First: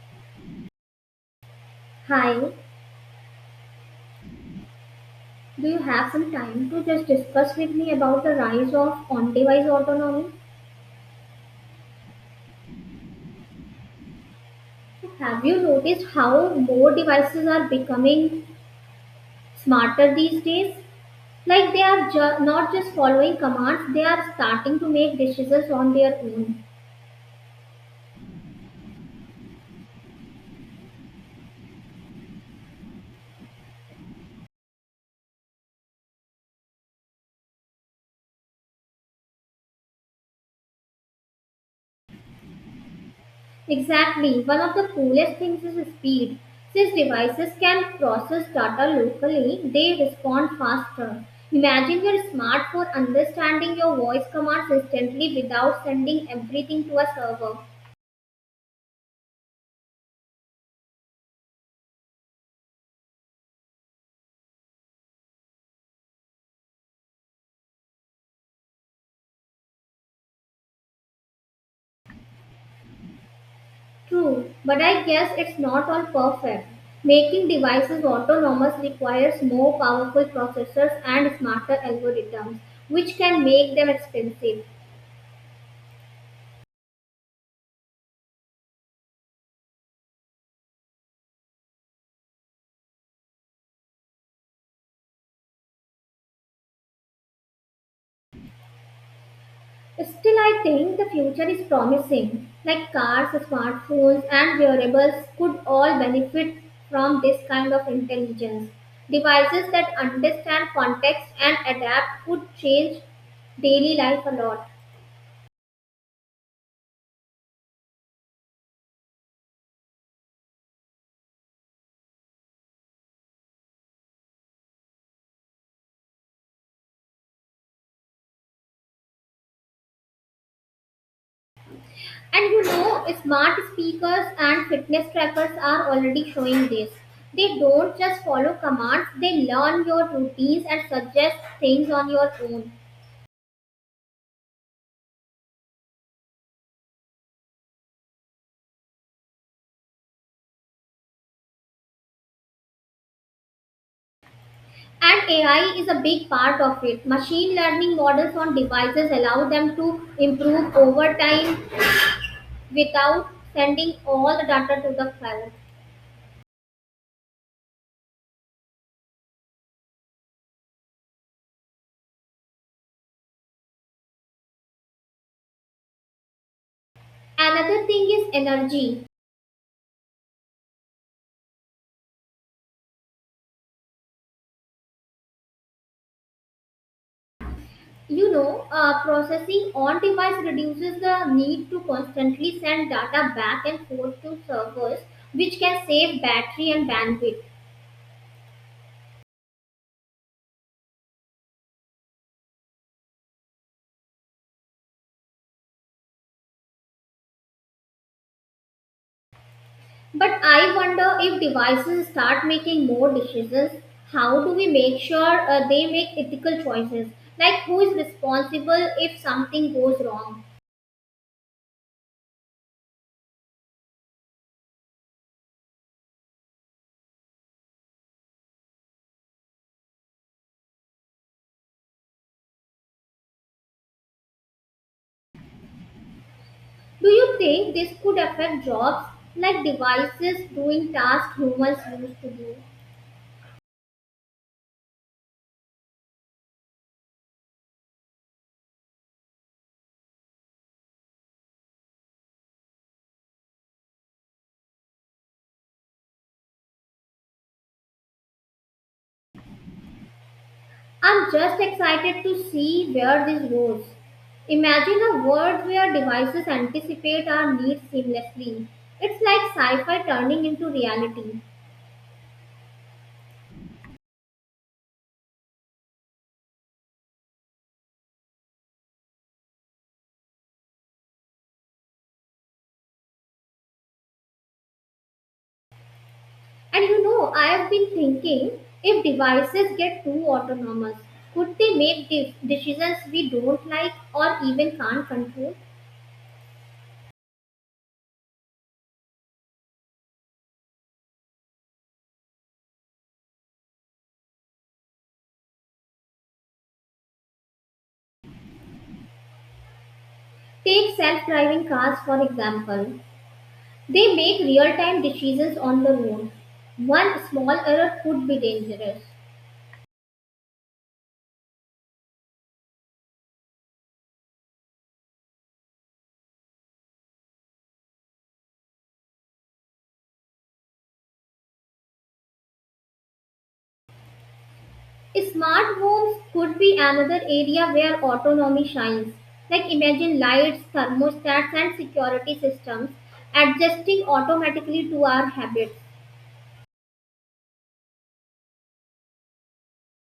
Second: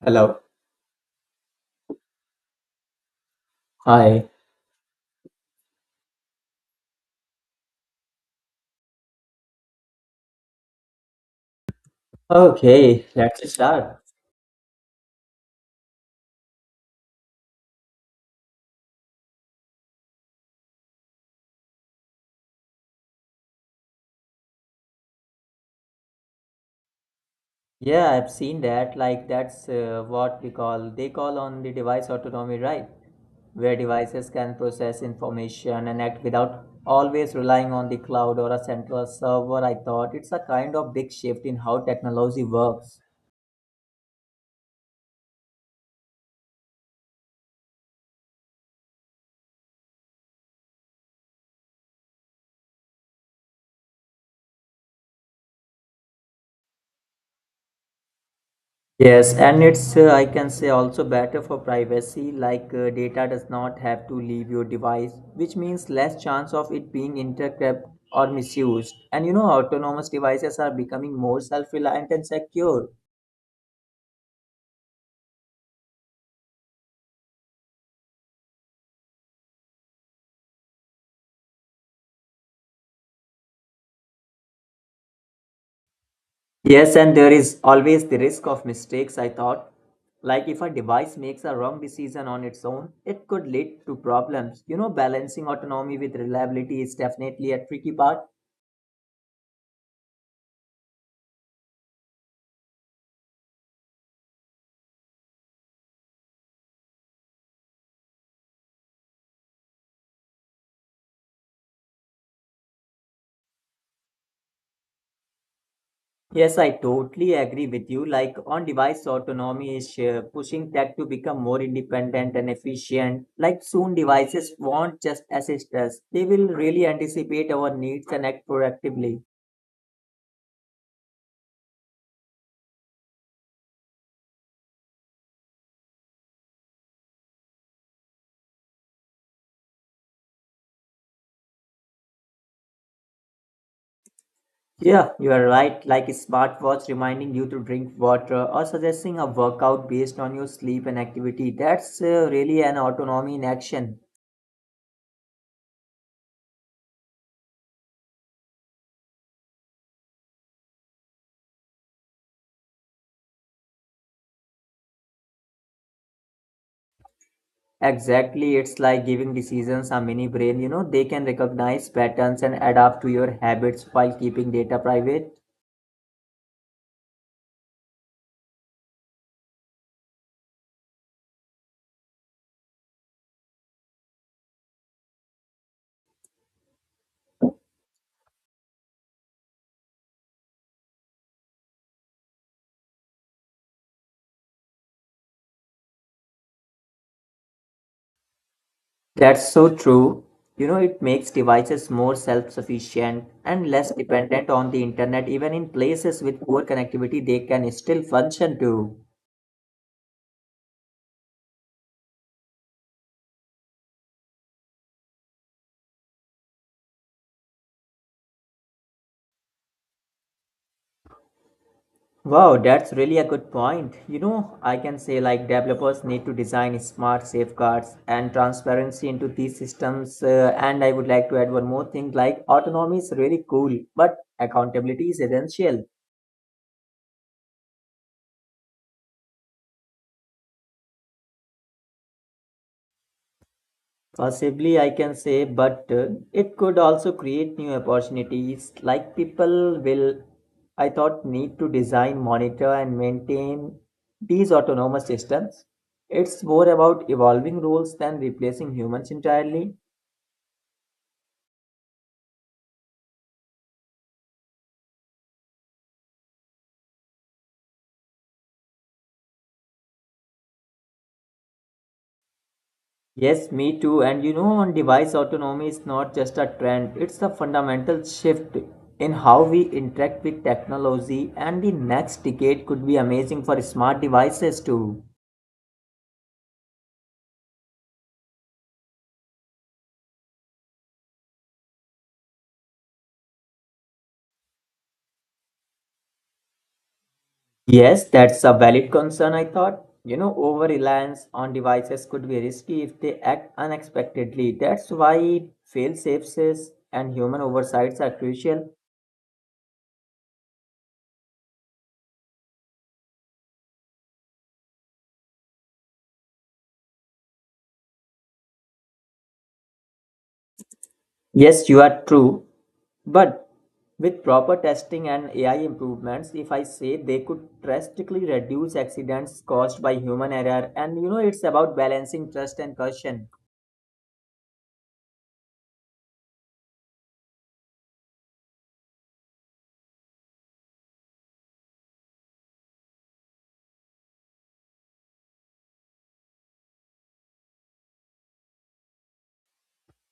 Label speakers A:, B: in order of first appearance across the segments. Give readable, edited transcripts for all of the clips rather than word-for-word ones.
A: Hello.
B: Hi,
A: Hi.
B: do you have some time to just discuss with me about the rise of on device autonomy?
A: Okay, let's start.
B: Have you noticed how more devices are becoming smarter these days? Like they are not just following commands, they are starting to make decisions on their own.
A: Yeah, I've seen that. Like that's what we call they call on the device autonomy, right? Where devices can process information and act without always relying on the cloud or a central server. I thought it's a kind of big shift in how technology works.
B: Exactly. One of the coolest things is speed. Since devices can process data locally, they respond faster. Imagine your smartphone understanding your voice commands instantly without sending everything to a server.
A: Yes, and it's I can say also better for privacy, like data does not have to leave your device, which means less chance of it being intercepted or misused. And you know, autonomous devices are becoming more self-reliant and secure.
B: True, but I guess it's not all perfect. Making devices autonomous requires more powerful processors and smarter algorithms, which can make them expensive.
A: Yes, and there is always the risk of mistakes, I thought. Like if a device makes a wrong decision on its own, it could lead to problems. You know, balancing autonomy with reliability is definitely a tricky part.
B: Still, I think the future is promising. Like cars, smartphones, and wearables could all benefit from this kind of intelligence. Devices that understand context and adapt could change daily life a lot.
A: Yes, I totally agree with you. Like on device autonomy is pushing tech to become more independent and efficient. Like soon devices won't just assist us. They will really anticipate our needs and act proactively.
B: And smart speakers and fitness trackers are already showing this. They don't just follow commands, they learn your routines and suggest things on your own.
A: Yeah, you are right. Like a smartwatch reminding you to drink water or suggesting a workout based on your sleep and activity. That's really an autonomy in action.
B: And AI is a big part of it. Machine learning models on devices allow them to improve over time without sending all the data to the cloud.
A: Exactly, it's like giving decisions a mini brain. You know, they can recognize patterns and adapt to your habits while keeping data private.
B: Another thing is energy. Processing on device reduces the need to constantly send data back and forth to servers, which can save battery and bandwidth.
A: That's so true. You know, it makes devices more self sufficient and less dependent on the internet. Even in places with poor connectivity, they can still function too.
B: But I wonder if devices start making more decisions, how do we make sure they make ethical choices? Like who is responsible if something goes wrong?
A: Wow, that's really a good point. You know, I can say like developers need to design smart safeguards and transparency into these systems. And I would like to add one more thing like autonomy is really cool, but accountability is essential.
B: Do you think this could affect jobs like devices doing tasks humans used to do?
A: Possibly, I can say, but it could also create new opportunities. Like people will, I thought, need to design, monitor, and maintain these autonomous systems. It's more about evolving roles than replacing humans entirely.
B: I'm just excited to see where this goes. Imagine a world where devices anticipate our needs seamlessly. It's like sci fi turning into reality.
A: Yes, me too. And you know, on device autonomy is not just a trend, it's a fundamental shift in how we interact with technology, and the next decade could be amazing for smart devices too.
B: And I have been thinking if devices get too autonomous, could they make decisions we don't like or even can't control?
A: Yes, that's a valid concern, I thought. You know, over reliance on devices could be risky if they act unexpectedly. That's why fail safes and human oversights are crucial.
B: Take self driving cars, for example. They make real time decisions on the road. One small error could be dangerous.
A: Yes, you are true. But with proper testing and AI improvements, if I say they could drastically reduce accidents caused by human error, and you know, it's about balancing trust and caution.
B: Smart homes could be another area where autonomy shines. Like imagine lights, thermostats, and security systems adjusting automatically to our habits.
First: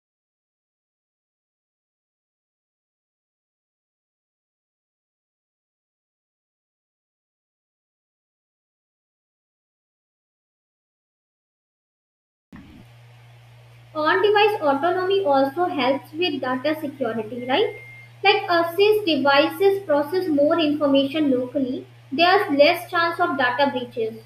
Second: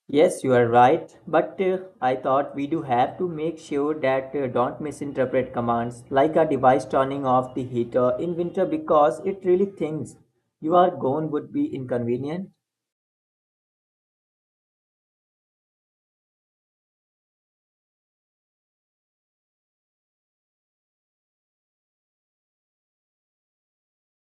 A: Yes, you are right, but I thought we do have to make sure that don't misinterpret commands like a device turning off the heater in winter because it really thinks you are gone would be inconvenient.
B: On-device autonomy also helps with data security, right? Like since devices process more information locally, there's less chance of data breaches.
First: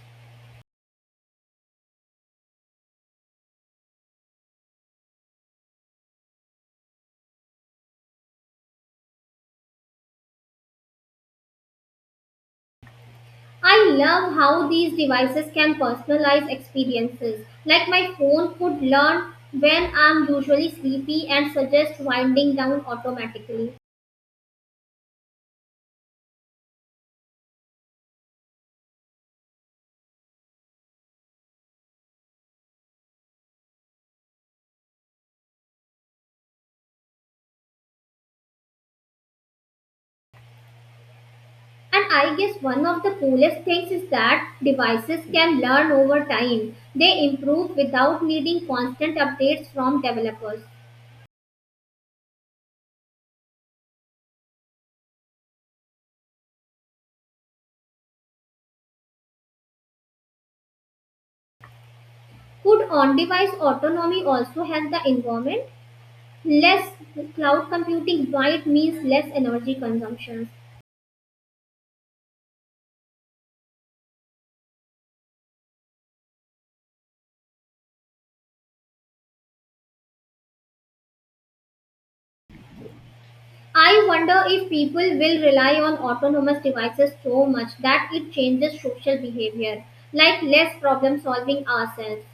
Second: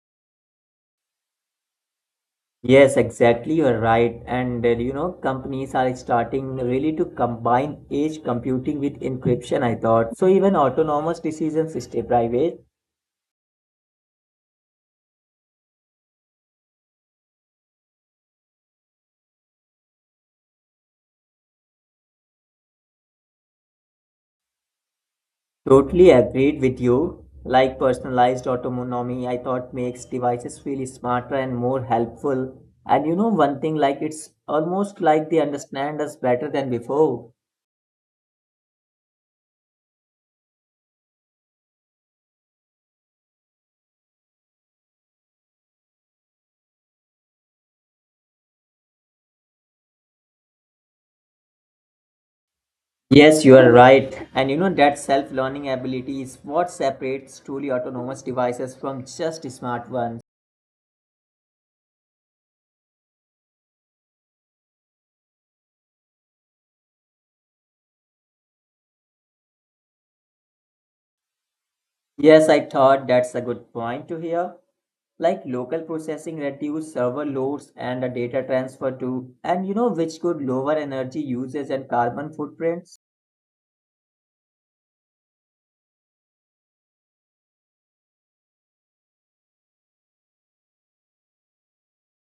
A: Yes, exactly. You're right. And you know, companies are starting really to combine edge computing with encryption, I thought. So even autonomous decisions stay private.
B: I love how these devices can personalize experiences. Like my phone could learn when I'm usually sleepy and suggest winding down automatically.
A: Totally agreed with you. Like personalized autonomy, I thought makes devices feel smarter and more helpful. And you know, one thing like it's almost like they understand us better than before.
B: And I guess one of the coolest things is that devices can learn over time. They improve without needing constant updates from developers.
A: Yes, you are right. And you know that self-learning ability is what separates truly autonomous devices from just smart ones.
B: Could on-device autonomy also help the environment? Less cloud computing might mean less energy consumption.
A: Yes, I thought that's a good point to hear. Like local processing reduce server loads and the data transfer too, and you know which could lower energy usage and carbon footprints.
B: I wonder if people will rely on autonomous devices so much that it changes social behavior, like less problem solving ourselves.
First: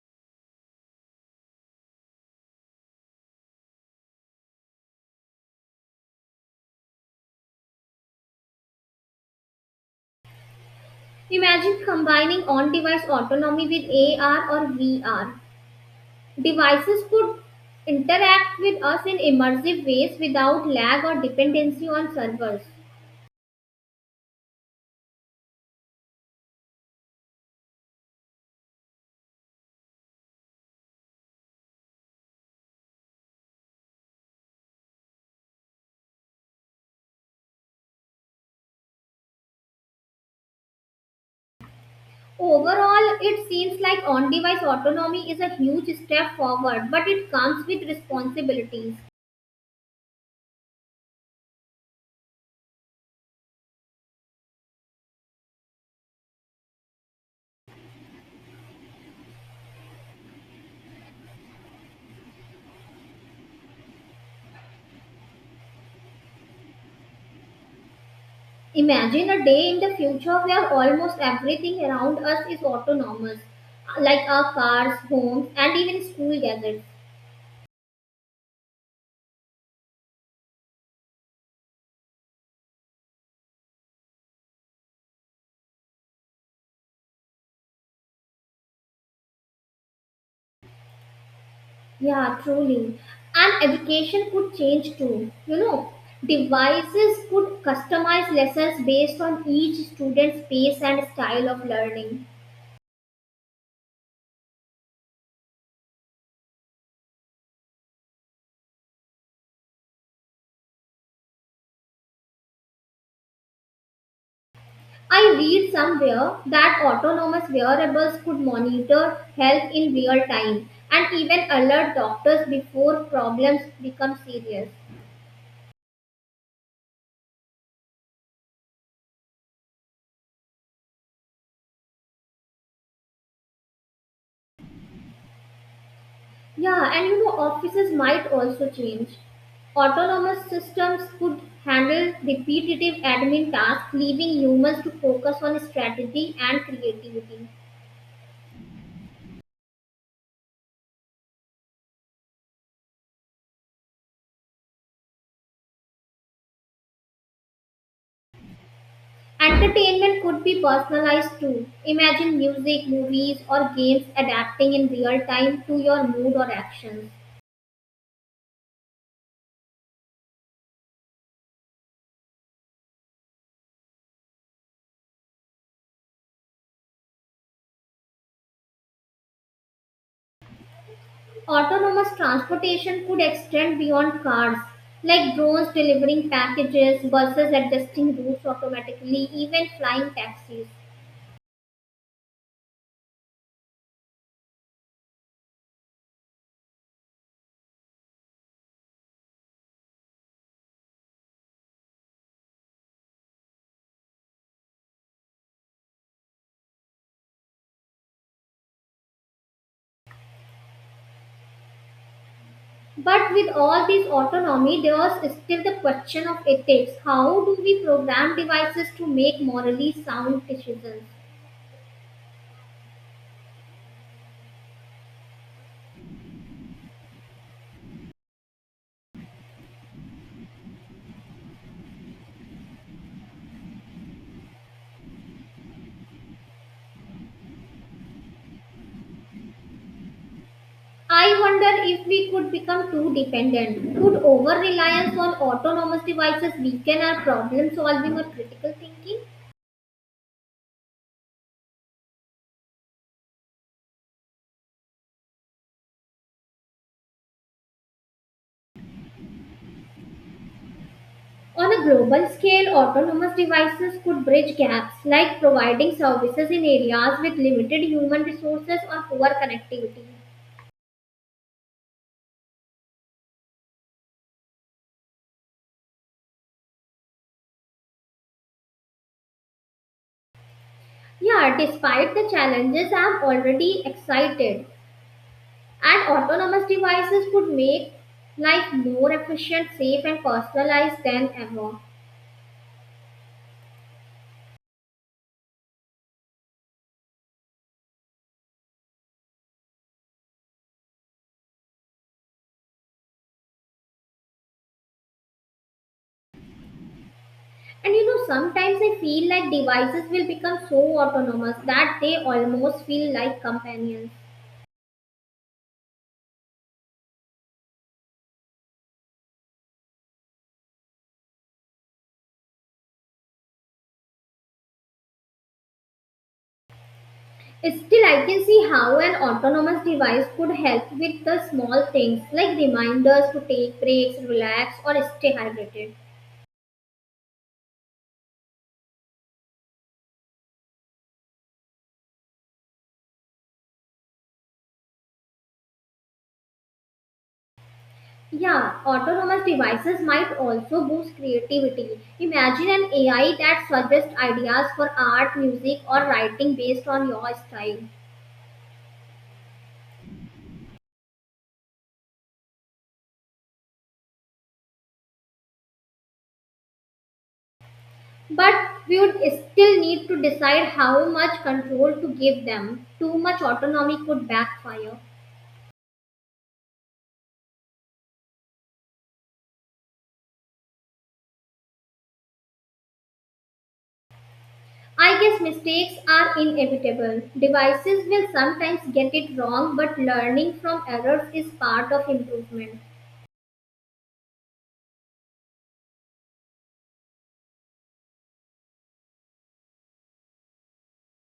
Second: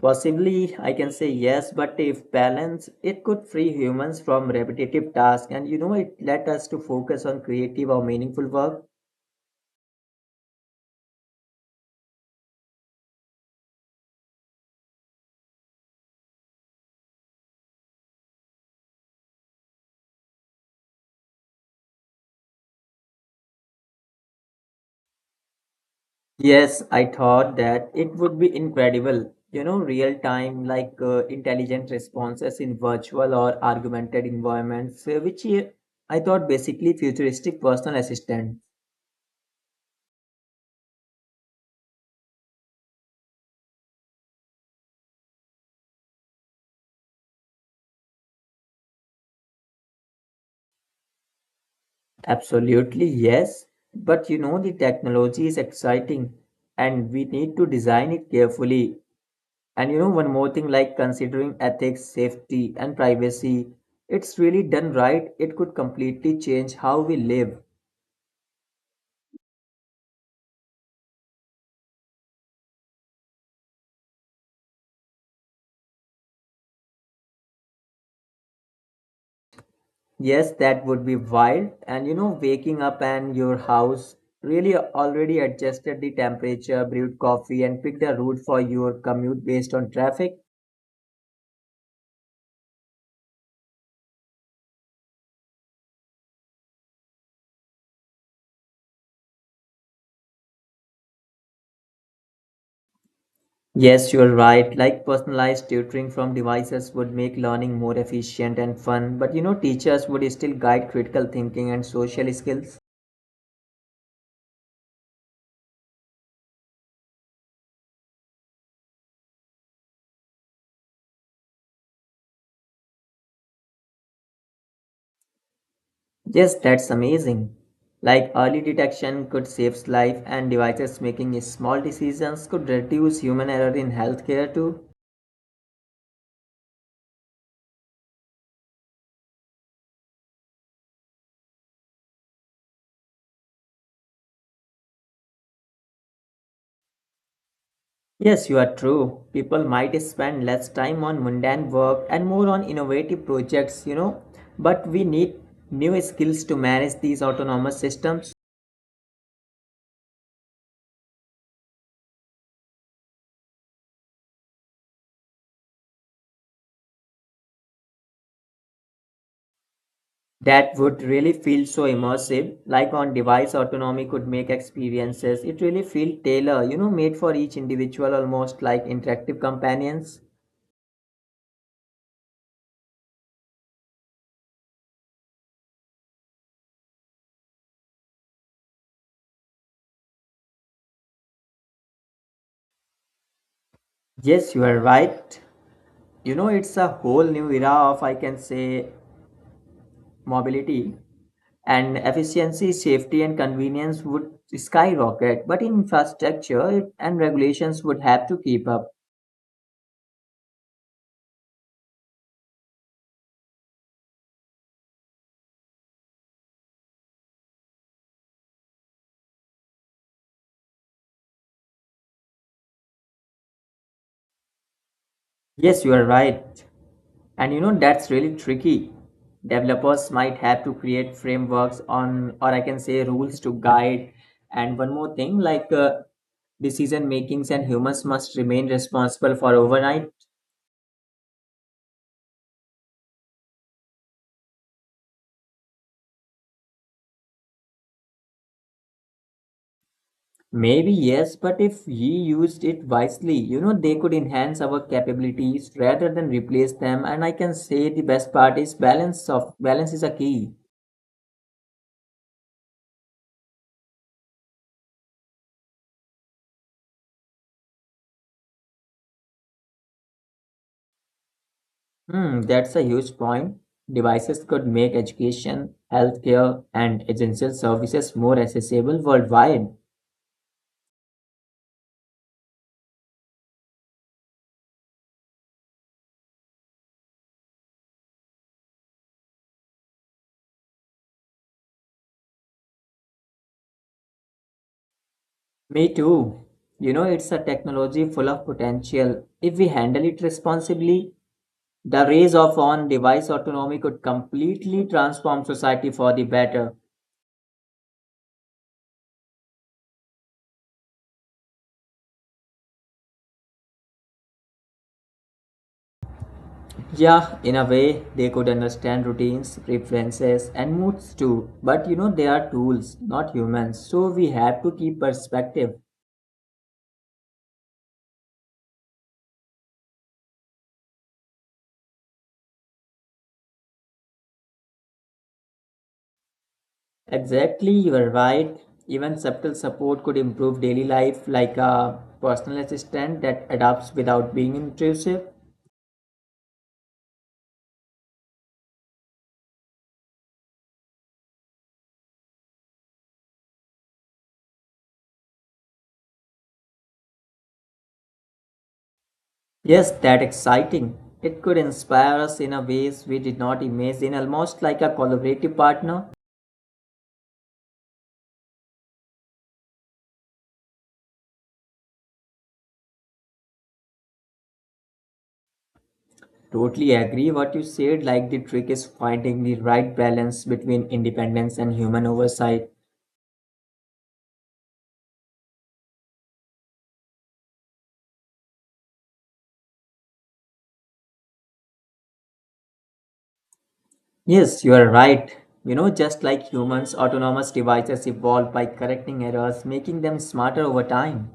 A: Possibly, I can say yes, but if balanced, it could free humans from repetitive tasks and you know it let us to focus on creative or meaningful work.
B: Imagine combining on-device autonomy with AR or VR. Devices could interact with us in immersive ways without lag or dependency on servers.
A: Yes, I thought that it would be incredible. You know, real time, like intelligent responses in virtual or augmented environments, which I thought basically futuristic personal assistant.
B: Overall, it seems like on device autonomy is a huge step forward, but it comes with responsibilities.
A: Absolutely, yes. But you know, the technology is exciting and we need to design it carefully. And you know, one more thing, like considering ethics, safety, and privacy, it's really done right, it could completely change how we live.
B: Imagine a day in the future where almost everything around us is autonomous, like our cars, homes, and even school gadgets.
A: Yes, that would be wild. And you know, waking up and your house really already adjusted the temperature, brewed coffee, and picked a route for your commute based on traffic.
B: Yeah, truly. And education could change too. Devices could customize lessons based on each student's pace and style of learning.
A: Yes, you're right. Like personalized tutoring from devices would make learning more efficient and fun, but you know, teachers would still guide critical thinking and social skills.
B: I read somewhere that autonomous wearables could monitor health in real time and even alert doctors before problems become serious.
A: Yes, that's amazing. Like early detection could save life, and devices making small decisions could reduce human error in healthcare too.
B: Yeah, and offices might also change. Autonomous systems could handle repetitive admin tasks, leaving humans to focus on strategy and creativity.
A: Yes, you are true. People might spend less time on mundane work and more on innovative projects, you know. But we need new skills to manage these autonomous systems
B: Entertainment could be personalized too. Imagine music, movies, or games adapting in real time to your mood or actions.
A: that would really feel so immersive. Like on device autonomy could make experiences. It really feel tailor, you know, made for each individual almost like interactive companions.
B: Autonomous transportation could extend beyond cars, like drones delivering packages, buses adjusting routes automatically, even flying taxis.
A: Yes, you are right. You know, it's a whole new era of, I can say, mobility. And efficiency, safety, and convenience would skyrocket, but infrastructure and regulations would have to keep up.
B: But with all this autonomy, there is still the question of ethics. How do we program devices to make morally sound decisions?
A: Yes, you are right. And you know, that's really tricky. Developers might have to create frameworks on, or I can say, rules to guide. And one more thing, like decision makings and humans must remain responsible for overnight.
B: I wonder if we could become too dependent. Could over reliance on autonomous devices weaken our problem solving or critical thinking?
A: Maybe yes, but if he used it wisely, you know, they could enhance our capabilities rather than replace them. And I can say the best part is balance is a key.
B: On a global scale, autonomous devices could bridge gaps like providing services in areas with limited human resources or poor connectivity.
A: Hmm, that's a huge point. Devices could make education, healthcare, and essential services more accessible worldwide.
B: Yeah, despite the challenges, I'm already excited. And autonomous devices could make life more efficient, safe, and personalized than ever.
A: Me too. You know, it's a technology full of potential. If we handle it responsibly, the rise of on-device autonomy could completely transform society for the better.
B: And sometimes I feel like devices will become so autonomous that they almost feel like companions.
A: Yeah, in a way, they could understand routines, preferences, and moods too. But you know, they are tools, not humans. So we have to keep perspective.
B: Still, I can see how an autonomous device could help with the small things like reminders to take breaks, relax, or stay hydrated.
A: Exactly, you are right. Even subtle support could improve daily life, like a personal assistant that adapts without being intrusive.
B: Yeah, autonomous devices might also boost creativity. Imagine an AI that suggests ideas for art, music, or writing based on your style.
A: Yes, that exciting. It could inspire us in a ways we did not imagine, almost like a collaborative partner.
B: But we would still need to decide how much control to give them. Too much autonomy could backfire.
A: Totally agree what you said. Like the trick is finding the right balance between independence and human oversight.
B: I guess mistakes are inevitable. Devices will sometimes get it wrong, but learning from errors is part of improvement.
A: Yes, you are right. You know, just like humans, autonomous devices evolve by correcting errors, making them smarter over time.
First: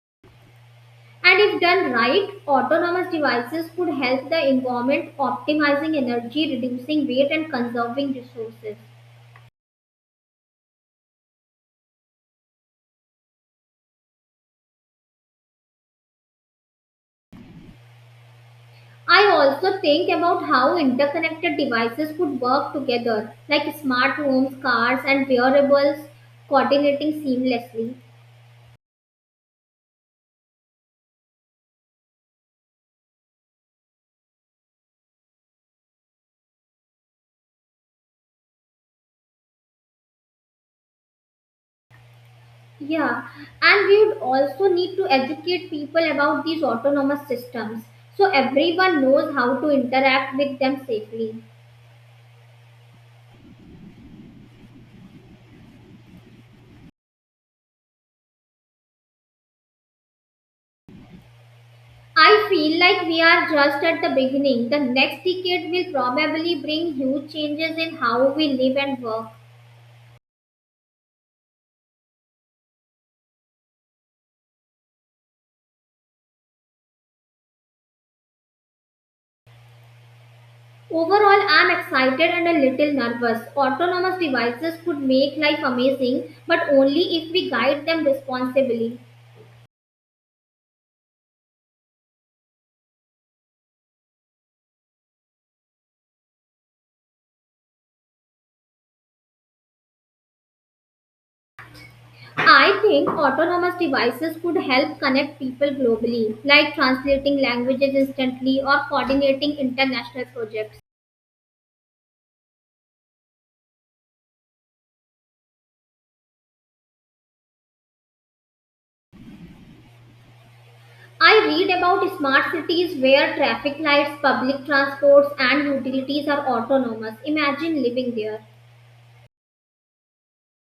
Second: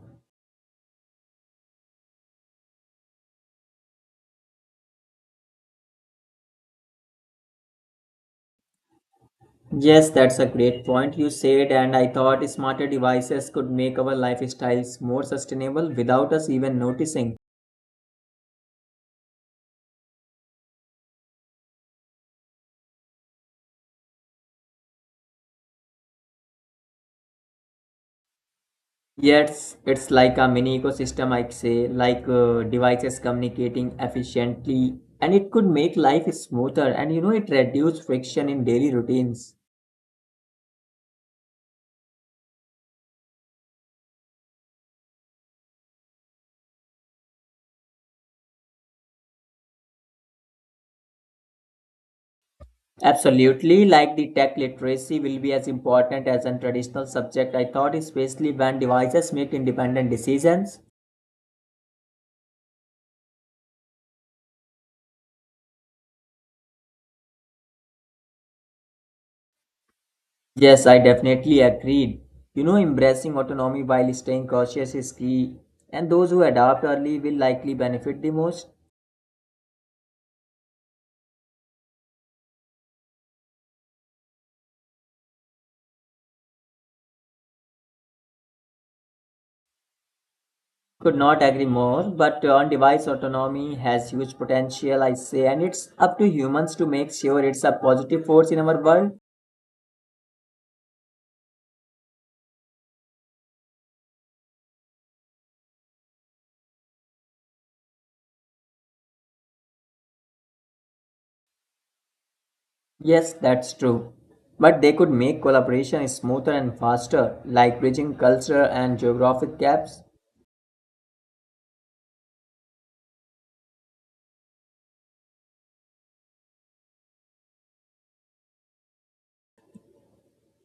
B: And if done right, autonomous devices could help the environment, optimizing energy, reducing weight, and conserving resources.
A: Yes, that's a great point you said, and I thought smarter devices could make our lifestyles more sustainable without us even noticing.
B: I also think about how interconnected devices could work together, like smart homes, cars, and wearables coordinating seamlessly.
A: Yes, it's like a mini ecosystem, I'd say, like devices communicating efficiently, and it could make life smoother and you know it reduce friction in daily routines.
B: Yeah, and we would also need to educate people about these autonomous systems so everyone knows how to interact with them safely.
A: Absolutely, like the tech literacy will be as important as a traditional subject, I thought, especially when devices make independent decisions.
B: I feel like we are just at the beginning. The next decade will probably bring huge changes in how we live and work.
A: Yes, I definitely agreed. You know, embracing autonomy while staying cautious is key, and those who adapt early will likely benefit the most.
B: Overall, I'm excited and a little nervous. Autonomous devices could make life amazing, but only if we guide them responsibly.
A: Could not agree more, but on device autonomy has huge potential, I say, and it's up to humans to make sure it's a positive force in our world.
B: I think autonomous devices could help connect people globally, like translating languages instantly or coordinating international projects.
A: Yes, that's true. But they could make collaboration smoother and faster, like bridging cultural and geographic gaps.
B: I read about smart cities where traffic lights, public transports, and utilities are autonomous. Imagine living there.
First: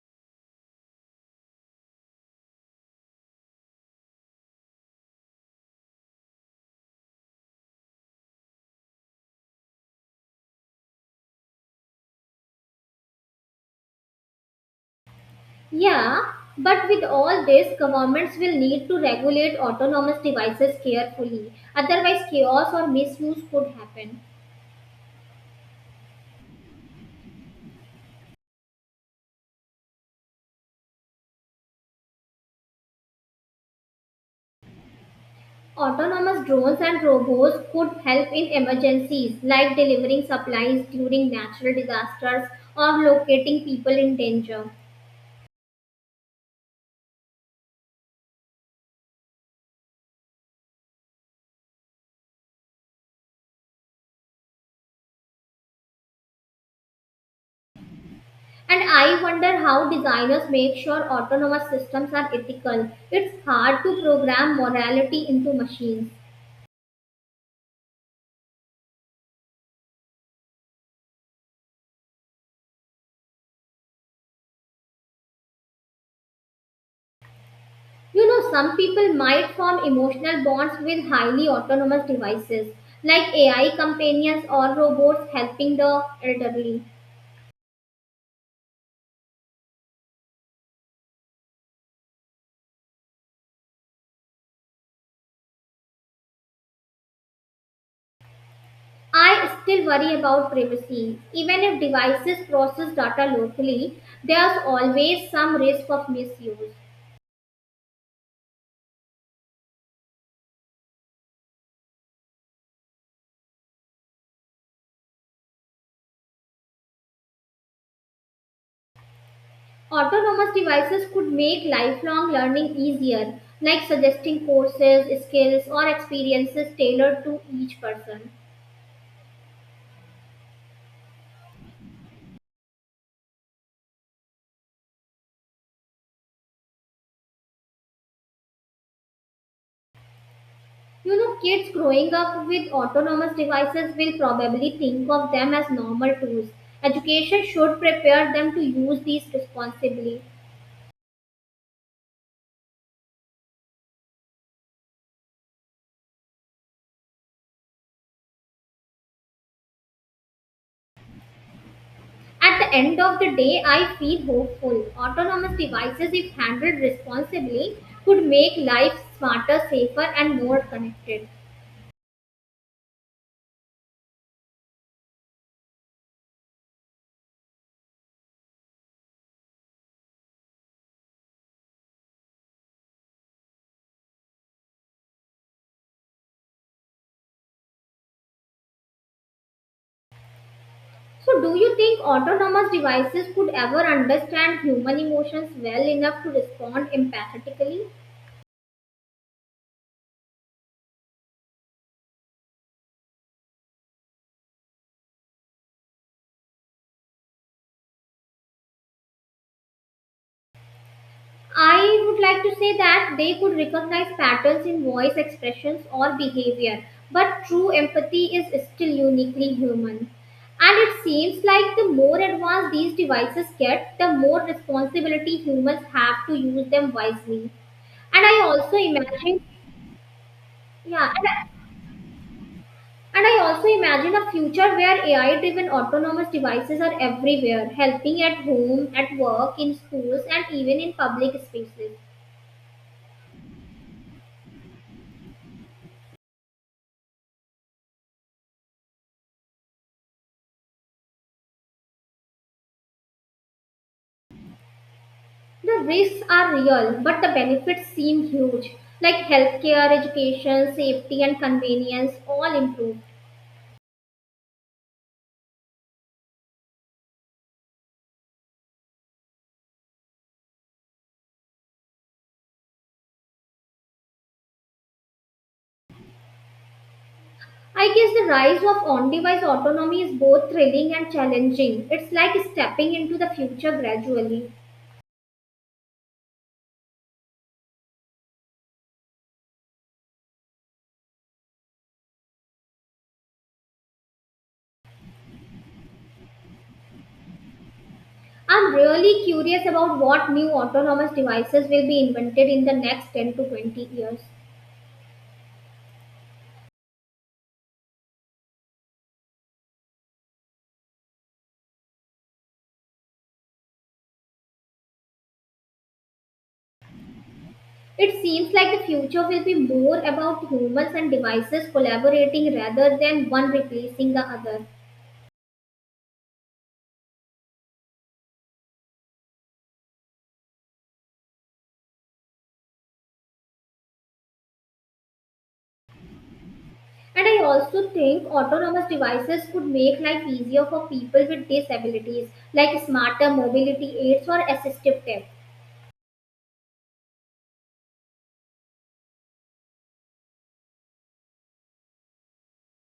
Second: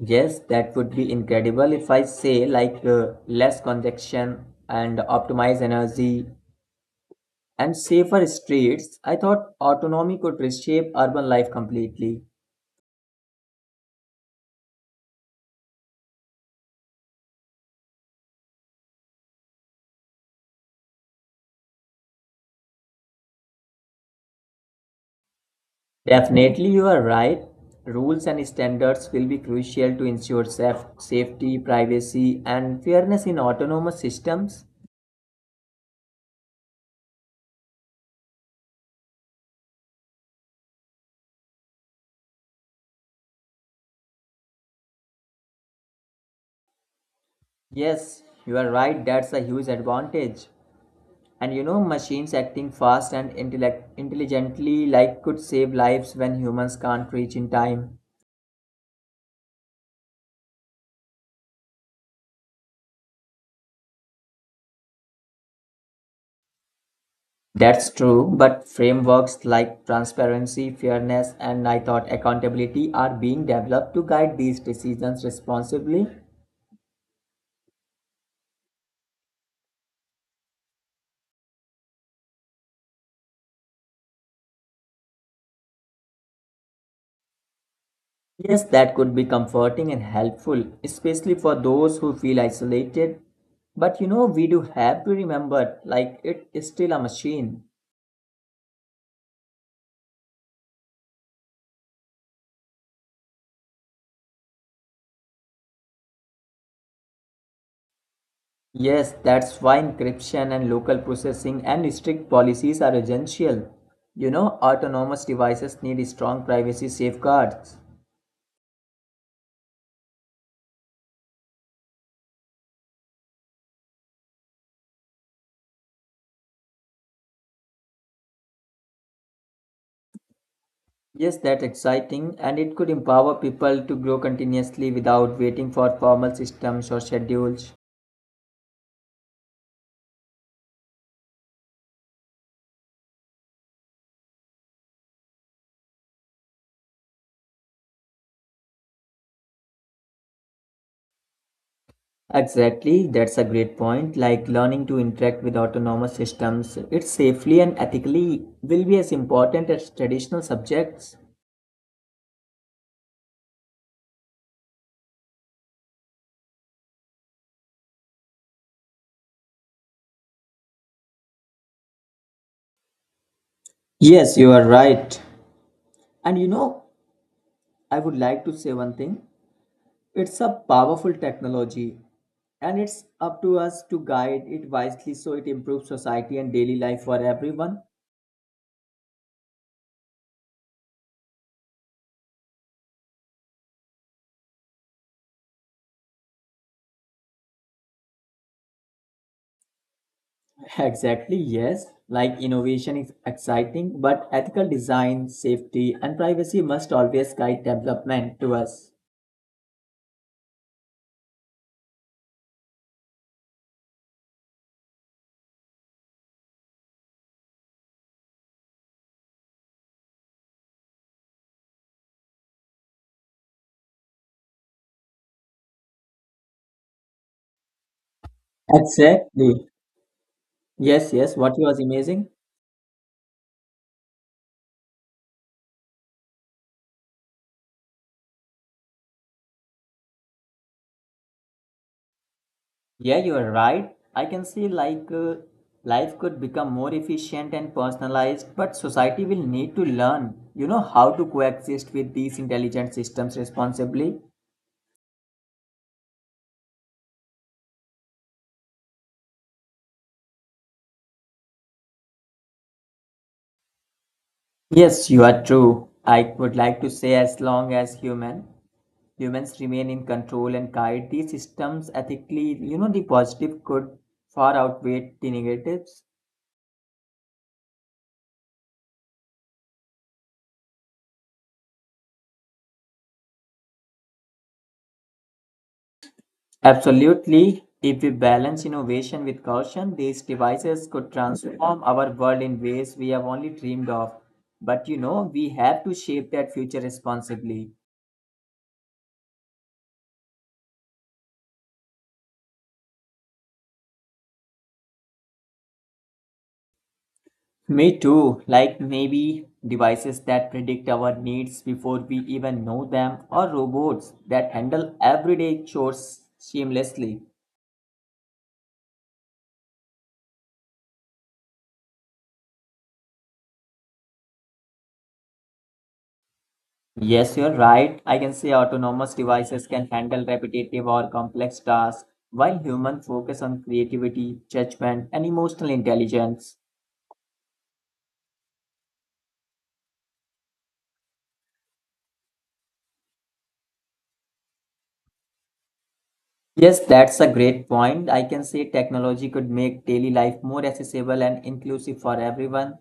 A: Yes, that would be incredible if I say, like, less congestion and optimize energy and safer streets. I thought autonomy could reshape urban life completely.
B: Yeah, but with all this, governments will need to regulate autonomous devices carefully, otherwise, chaos or misuse could happen.
A: Definitely, you are right. Rules and standards will be crucial to ensure safety, privacy, and fairness in autonomous systems.
B: Autonomous drones and robots could help in emergencies like delivering supplies during natural disasters or locating people in danger.
A: Yes, you are right. That's a huge advantage. And you know, machines acting fast and intelligently like could save lives when humans can't reach in time.
B: And I wonder how designers make sure autonomous systems are ethical. It's hard to program morality into machines.
A: That's true, but frameworks like transparency, fairness, and I thought accountability are being developed to guide these decisions responsibly.
B: Some people might form emotional bonds with highly autonomous devices like AI companions or robots helping the elderly.
A: Yes, that could be comforting and helpful, especially for those who feel isolated. But you know, we do have to remember, like, it is still a machine.
B: I still worry about privacy. Even if devices process data locally, there's always some risk of misuse.
A: Yes, that's why encryption and local processing and strict policies are essential. You know, autonomous devices need strong privacy safeguards.
B: Autonomous devices could make lifelong learning easier, like suggesting courses, skills, or experiences tailored to each person.
A: Yes, that's exciting, and it could empower people to grow continuously without waiting for formal systems or schedules.
B: Kids growing up with autonomous devices will probably think of them as normal tools. Education should prepare them to use these responsibly.
A: Exactly, that's a great point. Like learning to interact with autonomous systems, it's safely and ethically will be as important as traditional subjects.
B: At the end of the day, I feel hopeful. Autonomous devices, if handled responsibly, could make life smarter, safer, and more connected.
A: Yes, you are right. And you know, I would like to say one thing. It's a powerful technology, and it's up to us to guide it wisely so it improves society and daily life for everyone.
B: So, do you think autonomous devices could ever understand human emotions well enough to respond empathetically?
A: Exactly, yes. Like innovation is exciting, but ethical design, safety, and privacy must always guide development to us.
B: I would like to say that they could recognize patterns in voice expressions or behavior, but true empathy is still uniquely human. And it seems like the more advanced these devices get, the more responsibility humans have to use them wisely. And I also imagine,
A: Exactly.
B: yeah,
A: Yes,
B: and
A: yes. What
B: I,
A: was amazing.
B: and I also imagine a future where AI-driven autonomous devices are everywhere, helping at home, at work, in schools, and even in public spaces.
A: Yeah, you are right. I can see like life could become more efficient and personalized, but society will need to learn, you know, how to coexist with these intelligent systems responsibly.
B: The risks are real, but the benefits seem huge, like healthcare, education, safety, and convenience all improve.
A: Yes, you are true. I would like to say as long as humans remain in control and guide these systems ethically, you know, the positive could far outweigh the negatives.
B: I guess the rise of on device autonomy is both thrilling and challenging. It's like stepping into the future gradually.
A: Absolutely. If we balance innovation with caution, these devices could transform our world in ways we have only dreamed of. But you know, we have to shape that future responsibly.
B: I'm really curious about what new autonomous devices will be invented in the next 10 to 20 years.
A: Me too. Like maybe devices that predict our needs before we even know them, or robots that handle everyday chores seamlessly.
B: It seems like the future will be more about humans and devices collaborating rather than one replacing the other.
A: Yes, you're right. I can say autonomous devices can handle repetitive or complex tasks, while humans focus on creativity, judgment, and emotional intelligence.
B: And I also think autonomous devices could make life easier for people with disabilities, like smarter mobility aids or assistive tech.
A: Yes, that's a great point. I can say technology could make daily life more accessible and inclusive for everyone.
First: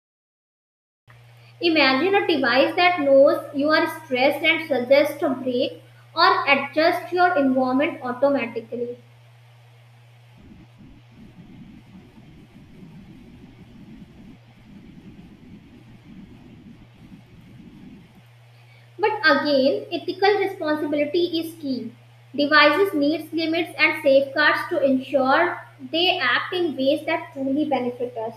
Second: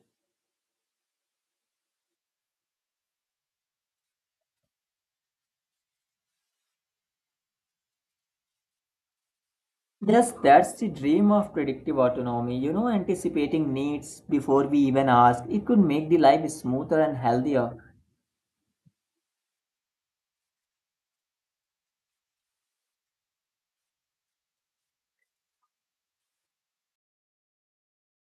B: Imagine a device that knows you are stressed and suggests a break or adjusts your environment automatically.
A: Yes, that's the dream of predictive autonomy. You know, anticipating needs before we even ask. It could make the life smoother and healthier.
B: But again, ethical responsibility is key. Devices needs limits and safeguards to ensure they act in ways that truly benefit us.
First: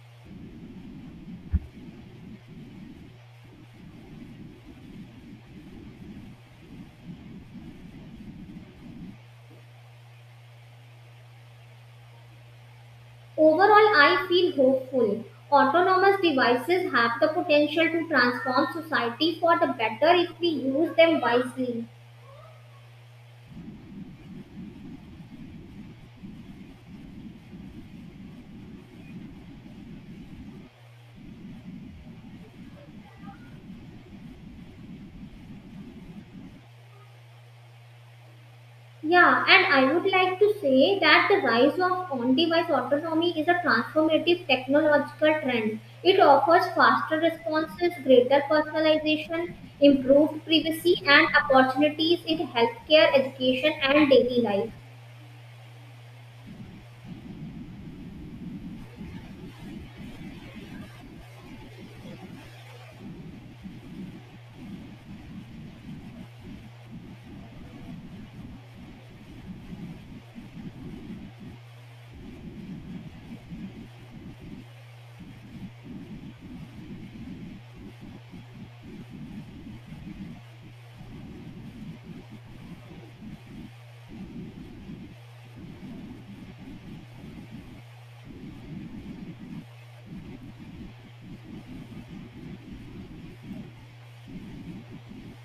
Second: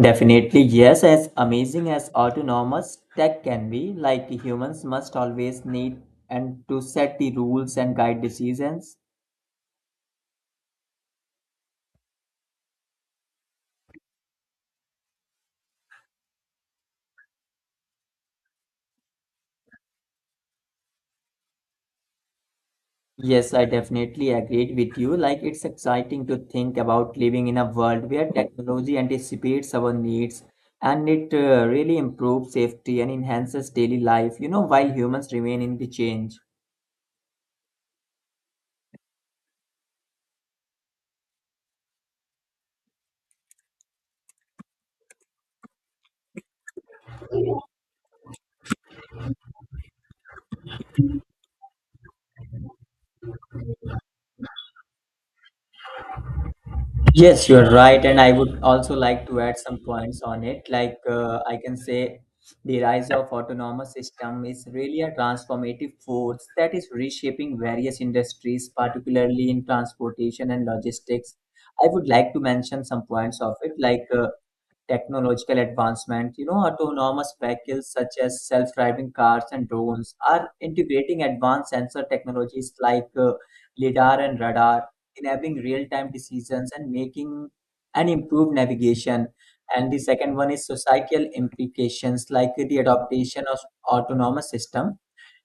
A: Definitely, yes, as amazing as autonomous tech can be, like humans must always need and to set the rules and guide decisions.
B: Overall, I feel hopeful. Autonomous devices have the potential to transform society for the better if we use them wisely.
A: Yes, I definitely agreed with you. Like it's exciting to think about living in a world where technology anticipates our needs and it really improves safety and enhances daily life, you know, while humans remain in the change.
B: Yeah, and I would like to say that the rise of on device autonomy is a transformative technological trend. It offers faster responses, greater personalization, improved privacy, and opportunities in healthcare, education, and daily life.
A: Yes, you're right, and I would also like to add some points on it. Like I can say, the rise of autonomous system is really a transformative force that is reshaping various industries, particularly in transportation and logistics. I would like to mention some points of it, like technological advancement, you know, autonomous vehicles such as self-driving cars and drones are integrating advanced sensor technologies like lidar and radar, enabling real-time decisions and making an improved navigation. And the second one is societal implications, like the adaptation of autonomous system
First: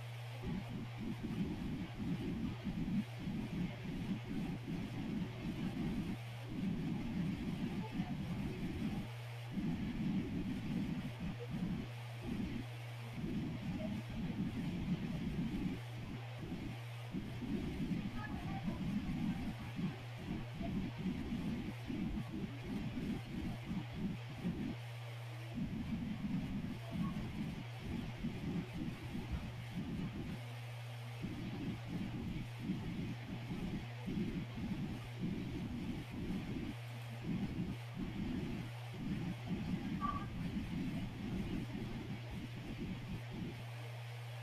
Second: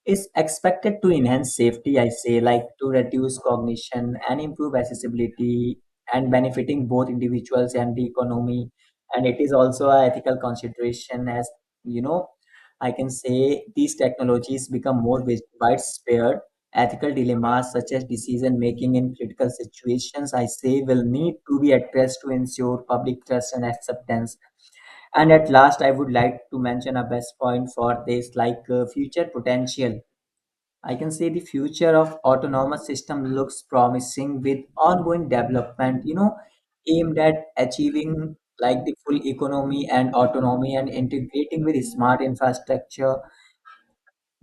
A: is expected to enhance safety. I say like to reduce cognition and improve accessibility and benefiting both individuals and the economy. And it is also a ethical consideration, as you know, I can say these technologies become more widespread. Ethical dilemmas such as decision making in critical situations, I say, will need to be addressed to ensure public trust and acceptance. And at last, I would like to mention a best point for this, like future potential. I can say the future of autonomous system looks promising with ongoing development, you know, aimed at achieving like the full economy and autonomy and integrating with smart infrastructure.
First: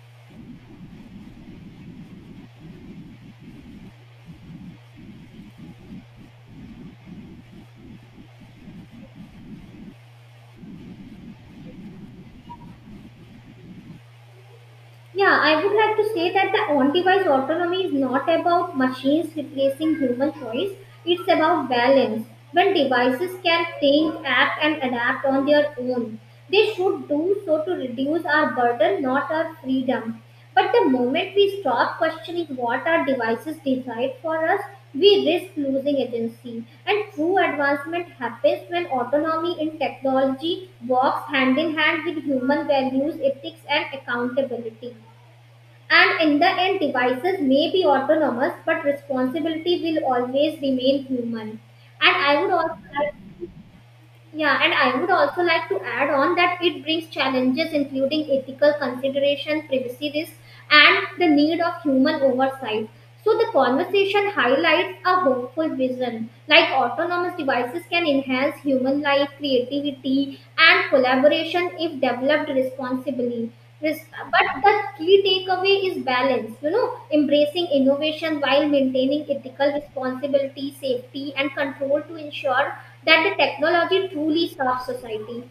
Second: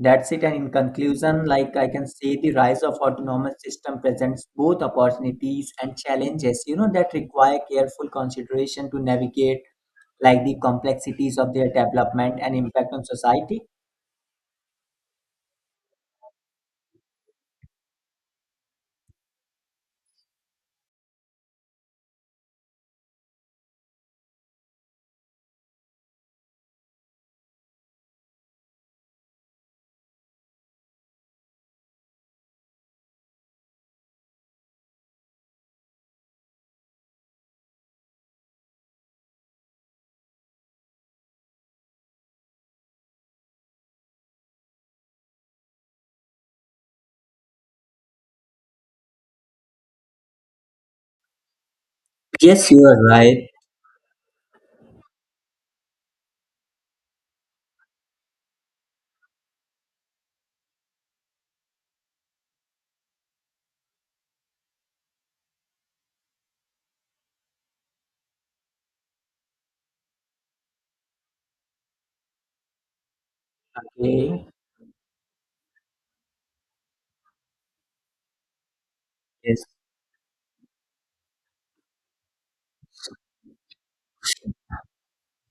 A: That's it. And in conclusion, like I can say the rise of autonomous system presents both opportunities and challenges, you know, that require careful consideration to navigate like the complexities of their development and impact on society.
B: Yeah, I would like to say that the on device autonomy is not about machines replacing human choice, it's about balance. When devices can think, act, and adapt on their own, they should do so to reduce our burden, not our freedom. But the moment we stop questioning what our devices decide for us, we risk losing agency. And true advancement happens when autonomy in technology walks hand in hand with human values, ethics, and accountability. And in the end, devices may be autonomous, but responsibility will always remain human. And I would
A: Yes,
B: also
A: you are right.
B: yeah, and I would also like to add on that it brings challenges including ethical consideration, privacy risk, and the need of human oversight. So the conversation highlights a hopeful vision, like autonomous devices can enhance human life, creativity, and collaboration if developed responsibly. Res-
A: Okay.
B: But the key takeaway is balance, embracing innovation while maintaining
A: Yes.
B: ethical responsibility, safety, and control to ensure that the technology truly serves society.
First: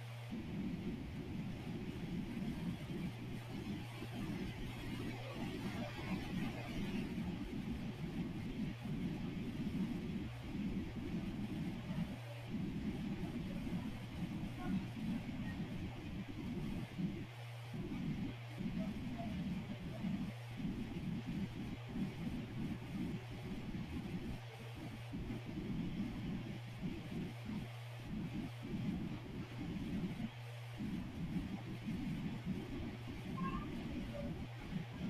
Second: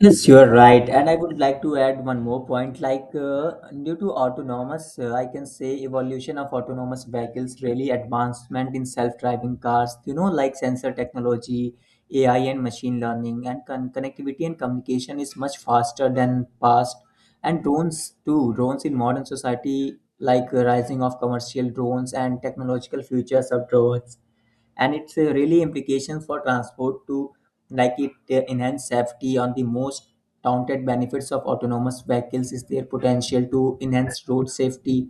A: Yes, you are right. And I would like to add one more point. Like, due to autonomous, I can say evolution of autonomous vehicles, really advancement in self-driving cars, you know, like sensor technology, AI and machine learning, and connectivity and communication is much faster than past. And drones too, drones in modern society, like rising of commercial drones and technological futures of drones, and it's really implications for transport to, like it enhance safety. On the most touted benefits of autonomous vehicles is their potential to enhance road safety,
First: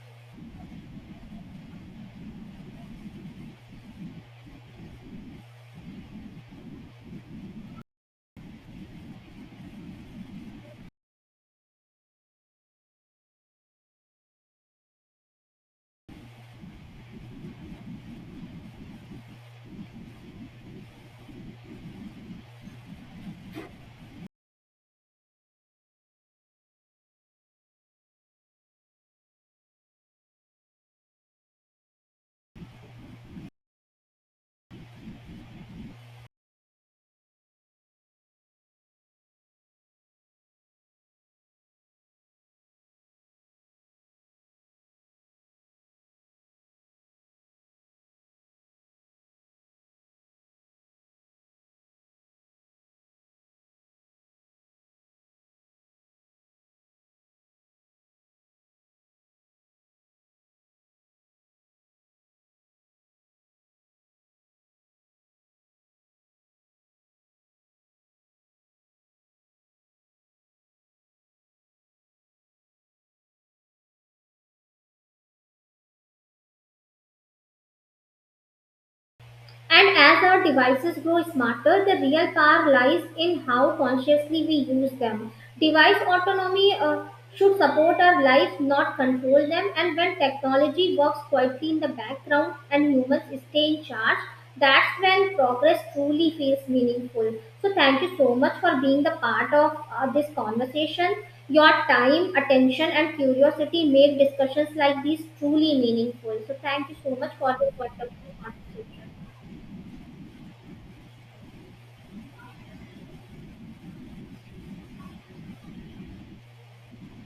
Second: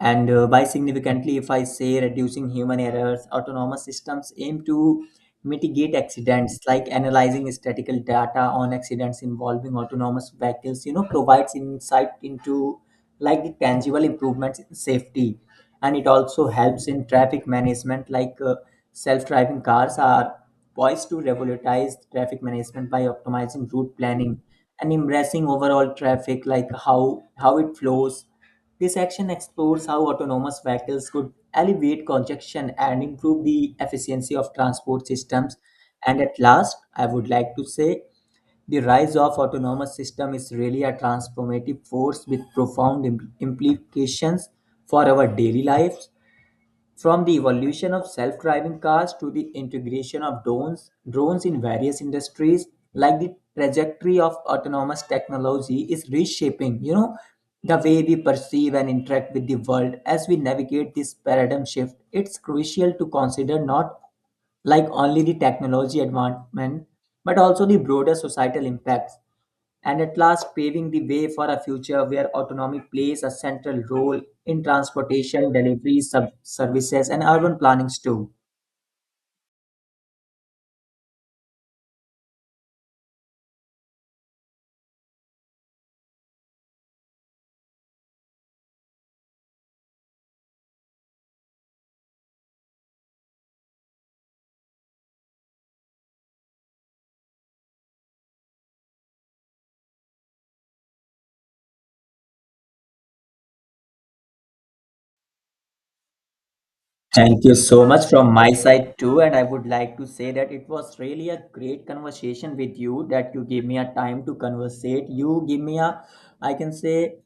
A: and by significantly, if I say, reducing human errors, autonomous systems aim to mitigate accidents, like analyzing statistical data on accidents involving autonomous vehicles, you know, provides insight into like the tangible improvements in safety. And it also helps in traffic management, like self driving cars are poised to revolutionize traffic management by optimizing route planning and embracing overall traffic, like how it flows. This action explores how autonomous vehicles could alleviate congestion and improve the efficiency of transport systems. And at last, I would like to say the rise of autonomous system is really a transformative force with profound implications for our daily lives, from the evolution of self driving cars to the integration of drones in various industries, like the trajectory of autonomous technology is reshaping, you know, the way we perceive and interact with the world as we navigate this paradigm shift. It's crucial to consider not like only the technology advancement, but also the broader societal impacts and at last paving the way for a future where autonomy plays a central role in transportation, delivery, services, and urban plannings too.
B: And as our devices grow smarter, the real power lies in how consciously we use them. Device autonomy should support our lives, not control them. And when technology works quietly in the background and humans stay in charge, that's when progress truly feels meaningful. So, thank you so much for being the part of this conversation. Your time, attention, and curiosity make discussions like these truly meaningful. So, thank you so much
A: Thank you
B: for
A: so much from my side too, and I would like to say that it was really a great conversation with you, that you gave me a time to conversate. You give me a, I can say,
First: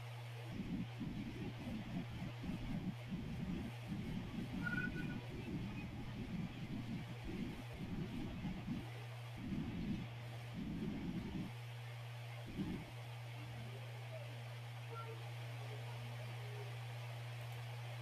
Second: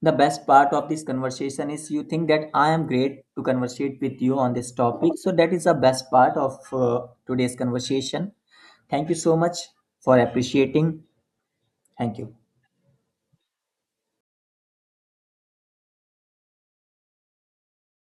A: the best part of this conversation is you think that I am great to conversate with you on this topic. So that is the best part of today's conversation. Thank you so much for appreciating. Thank you.